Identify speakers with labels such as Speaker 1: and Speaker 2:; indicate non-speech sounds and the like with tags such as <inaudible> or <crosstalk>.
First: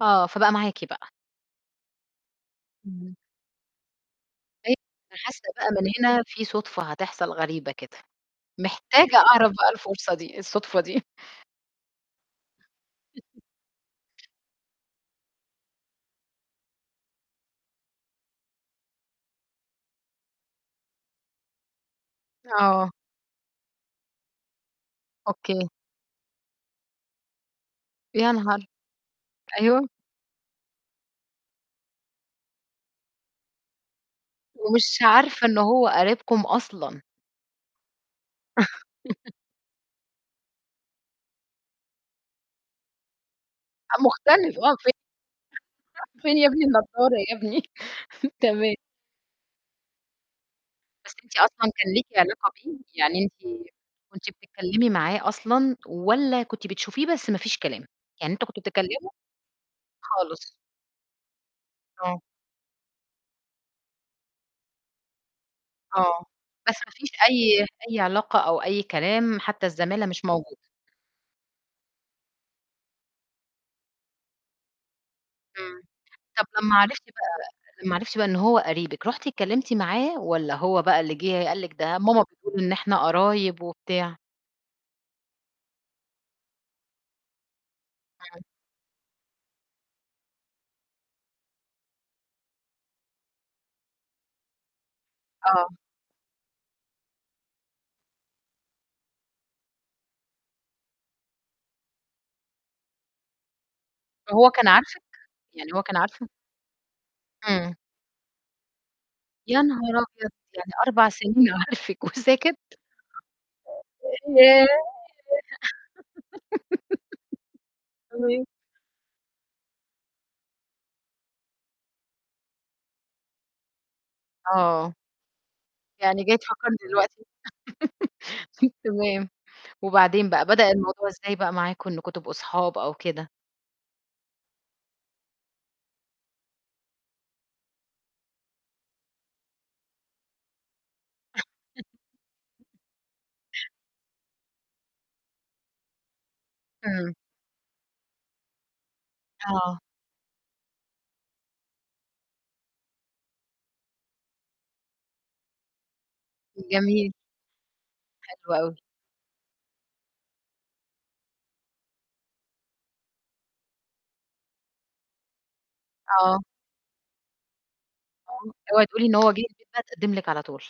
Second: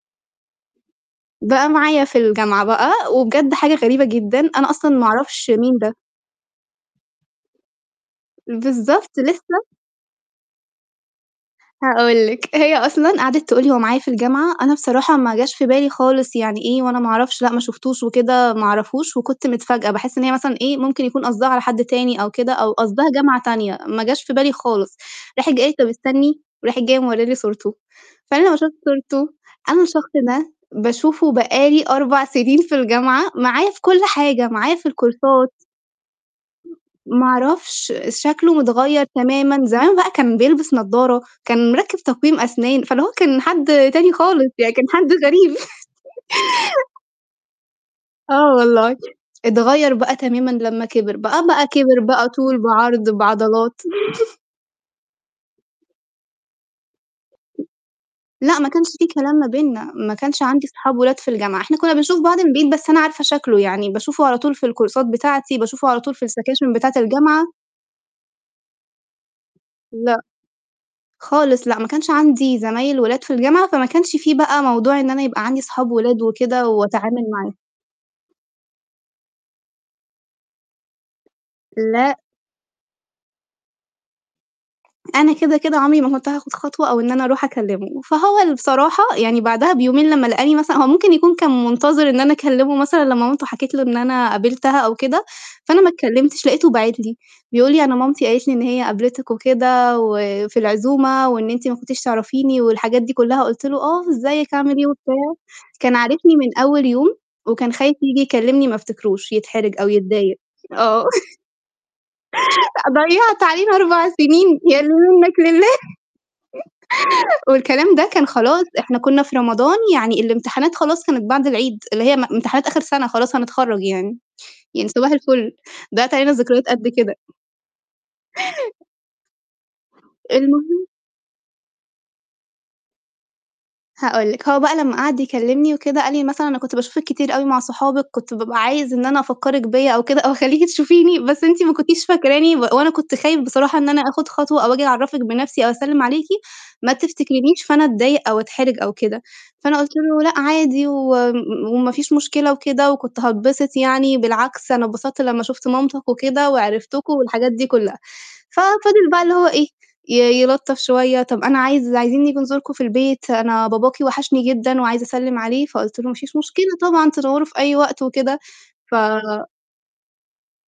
Speaker 1: آه، فبقى معاكِ بقى.
Speaker 2: بقى معايا في الجامعة بقى،
Speaker 1: إمم.
Speaker 2: وبجد حاجة غريبة جدًا، أنا
Speaker 1: <unintelligible>
Speaker 2: أصلًا ما
Speaker 1: أنا حاسّة
Speaker 2: أعرفش
Speaker 1: بقى
Speaker 2: مين
Speaker 1: من
Speaker 2: ده.
Speaker 1: هنا في صُدفة هتحصل غريبة كده، محتاجة
Speaker 2: بالضبط،
Speaker 1: أعرف
Speaker 2: لسّه
Speaker 1: بقى الفرصة دي الصُدفة دي. <chuckles>
Speaker 2: هاقول لِك، هي أصلًا قَعَدِت تقول لي: "هو معايا في الجامعة،" أنا بصراحة ما جاش في بالي خالص، "يعني إيه؟ وأنا ما أعرفش. لأ، ما شُفتوش وكده، ما أعرفوش." وكنت متفاجأة، باحس إن هي مثلًا إيه ممكن يكون قصدها على حد تاني أو كده، أو
Speaker 1: آه.
Speaker 2: قصدها جامعة تانية، ما جاش في بالي خالص. راحت جاية
Speaker 1: أوكي.
Speaker 2: قالت: "طَب استنّي،" وراحة جاية مورّية لي صورته.
Speaker 1: يا
Speaker 2: فأنا لمّا
Speaker 1: نهار!
Speaker 2: شُفت صورته، أنا
Speaker 1: أيوه.
Speaker 2: الشخص ده باشوفه بقى لي 4 سِنين في الجامعة معايا في كلّ حاجة، معايا في
Speaker 1: ومش عارفة إنه
Speaker 2: الكورسات.
Speaker 1: هو قريبكم أصلًا.
Speaker 2: ما أعرفش، شكله متغيّر
Speaker 1: <laughs>
Speaker 2: تمامًا، زمان بقى كان بيلبس نضارة، كان مركّب تقويم أسنان، فاللي هو كان حد
Speaker 1: أ
Speaker 2: تاني خالص،
Speaker 1: مختلف
Speaker 2: يعني
Speaker 1: آه،
Speaker 2: كان
Speaker 1: في
Speaker 2: حد غريب.
Speaker 1: فين يا ابني
Speaker 2: <chuckles>
Speaker 1: النضارة يا ابني؟ <chuckles>
Speaker 2: آه
Speaker 1: تمام.
Speaker 2: والله. أتغيّر بقى تمامًا لمّا
Speaker 1: بس
Speaker 2: كِبر،
Speaker 1: أنتِ
Speaker 2: بقى بقى
Speaker 1: أصلًا كان
Speaker 2: كِبر،
Speaker 1: ليكِ
Speaker 2: بقى
Speaker 1: علاقة
Speaker 2: طول
Speaker 1: بيه؟
Speaker 2: بعرض
Speaker 1: يعني أنتِ
Speaker 2: بعضلات.
Speaker 1: كنتِ
Speaker 2: <chuckles>
Speaker 1: بتتكلِّمي معاه أصلًا، والّا كنتِ بتشوفيه بس ما فيش كلام، يعني أنتم
Speaker 2: لأ،
Speaker 1: كنتم
Speaker 2: ما كانش في
Speaker 1: بتتكلِّموا؟
Speaker 2: كلام ما بيننا، ما كانش
Speaker 1: خالص.
Speaker 2: عندي صحاب ولاد في الجامعة، إحنا كنّا
Speaker 1: آه.
Speaker 2: بنشوف بعض من بعيد، بس أنا عارفة شكله، يعني باشوفه على طول في الكورسات بتاعتي، باشوفه على طول
Speaker 1: آه،
Speaker 2: في السكاشن
Speaker 1: بس ما
Speaker 2: بتاعة
Speaker 1: فيش
Speaker 2: الجامعة
Speaker 1: أي أي علاقة أو أي كلام، حتّى الزمالة
Speaker 2: لأ.
Speaker 1: مش موجودة.
Speaker 2: خالص، لأ، ما كانش عندي زمايل ولاد في الجامعة، فما كنش في بقى موضوع إن أنا يبقى عندي
Speaker 1: إمم.
Speaker 2: أصحاب ولاد
Speaker 1: طَب
Speaker 2: وكده،
Speaker 1: لمّا عرفتِ
Speaker 2: وأتعامل
Speaker 1: بقى
Speaker 2: معاه.
Speaker 1: لمّا عرفتِ بقى إنه هو قريبِك، رُحتِ اتكلِّمتِ معاه، والّا هو بقى اللي جِه قال لِك ده
Speaker 2: لأ.
Speaker 1: ماما بتقول إن إحنا قرايب وبتاع؟
Speaker 2: أنا كده، كده عمري ما كنت هاخد خطوة، أو إن أنا أروح أكلِّمه، فهو
Speaker 1: إمم.
Speaker 2: اللي بصراحة يعني بعدها بيومين لمّا لقاني مثلًا هو ممكن يكون كان منتظر إن أنا أكلِّمه مثلًا، لمّا مامته حكت له إن أنا قابِلتها أو كده،
Speaker 1: آه.
Speaker 2: فأنا ما اتكلِّمتش، لقيته باعت لي بيقول لي: "أنا مامتي قالت لي إن هي قابلتِك وكده، وفي العزومة، وإن أنتِ ما كنتيش تعرفيني." والحاجات دي كُلّها. قُلت له: "آه،
Speaker 1: وهو
Speaker 2: إزيك
Speaker 1: كان
Speaker 2: عامل إيه؟"
Speaker 1: عارفك؟
Speaker 2: وبتاع.
Speaker 1: يعني هو
Speaker 2: كان
Speaker 1: كان عارفكِ؟
Speaker 2: عارفني من أول يوم، وكان
Speaker 1: إمم.
Speaker 2: خايف ييجي يكلِّمني ما افتكروش،
Speaker 1: يا
Speaker 2: يتحرج أو
Speaker 1: نهار أبيض!
Speaker 2: يتضايق.
Speaker 1: يعني
Speaker 2: آه.
Speaker 1: 4 سِنين عارفِك، وساكت؟!
Speaker 2: <chuckles> ضيّعت علينا 4 سِنين
Speaker 1: ياه!
Speaker 2: يا اللي منّك لله <chuckles> والكلام ده كان
Speaker 1: <laughs> <unintelligible>
Speaker 2: خلاص، إحنا كُنّا في رمضان يعني الإمتحانات خلاص كانت بعد العيد، اللي هي ام امتحانات آخِر سَنة خلاص هنتخرّج يعني. يعني
Speaker 1: آه.
Speaker 2: صباح الفُل، ضيّعت
Speaker 1: يعني
Speaker 2: علينا
Speaker 1: جاي
Speaker 2: ذكريات
Speaker 1: تفكّرني
Speaker 2: قد كده.
Speaker 1: دلوقتي؟ <laughs> تمام. وبعدين بقى، بدأ
Speaker 2: المهم
Speaker 1: الموضوع إزاي بقى معاكم إنّكم تبقوا صحاب أو كده؟
Speaker 2: هاقول لِك، هو بقى لمّا قَعَد يكلِّمني وكده، قال لي مثلًا "أنا كنت باشوفِك كتير أوي مع صحابِك، كنت بابقى عايزة إن أنا أفكّرِك بيّا أو كده، أو أخلّيكِ تشوفيني، بس أنتِ ما
Speaker 1: <chuckles>
Speaker 2: كنتيش فاكراني، و وأنا كنت خايف بصراحة إن أنا آخُد خطوة أو آجي أعرّفِك بنفسي، أو أسلِّم عليكِ، ما
Speaker 1: إمم.
Speaker 2: تفتكرينش، فأنا أتضايق أو أتحرج أو كده." فأنا
Speaker 1: آه.
Speaker 2: قُلت له: "لأ عادي وم م وما فيش مشكلة وكده، وكنت هاتبسط يعني. بالعكس أنا اتبسطت لمّا شُفت مامتك وكده وعرفتكم."
Speaker 1: جميل.
Speaker 2: والحاجات دي كُلّها.
Speaker 1: حلو أوي.
Speaker 2: ففضل بقى اللي هو إيه، ي يلّطف شوية، "طَب أنا عايز عايزين نيجي نزوركم في البيت، أنا باباكِ وحشني جدًا، وعايز أسلِّم عليه." فقُلت له: "ما فيش
Speaker 1: آه.
Speaker 2: مشكلة طبعًا تنوّروا في أي وقت وكده."
Speaker 1: اوعي تقولي إن هو جِه
Speaker 2: ف
Speaker 1: <unintelligible> اتقدّم لِك على طول!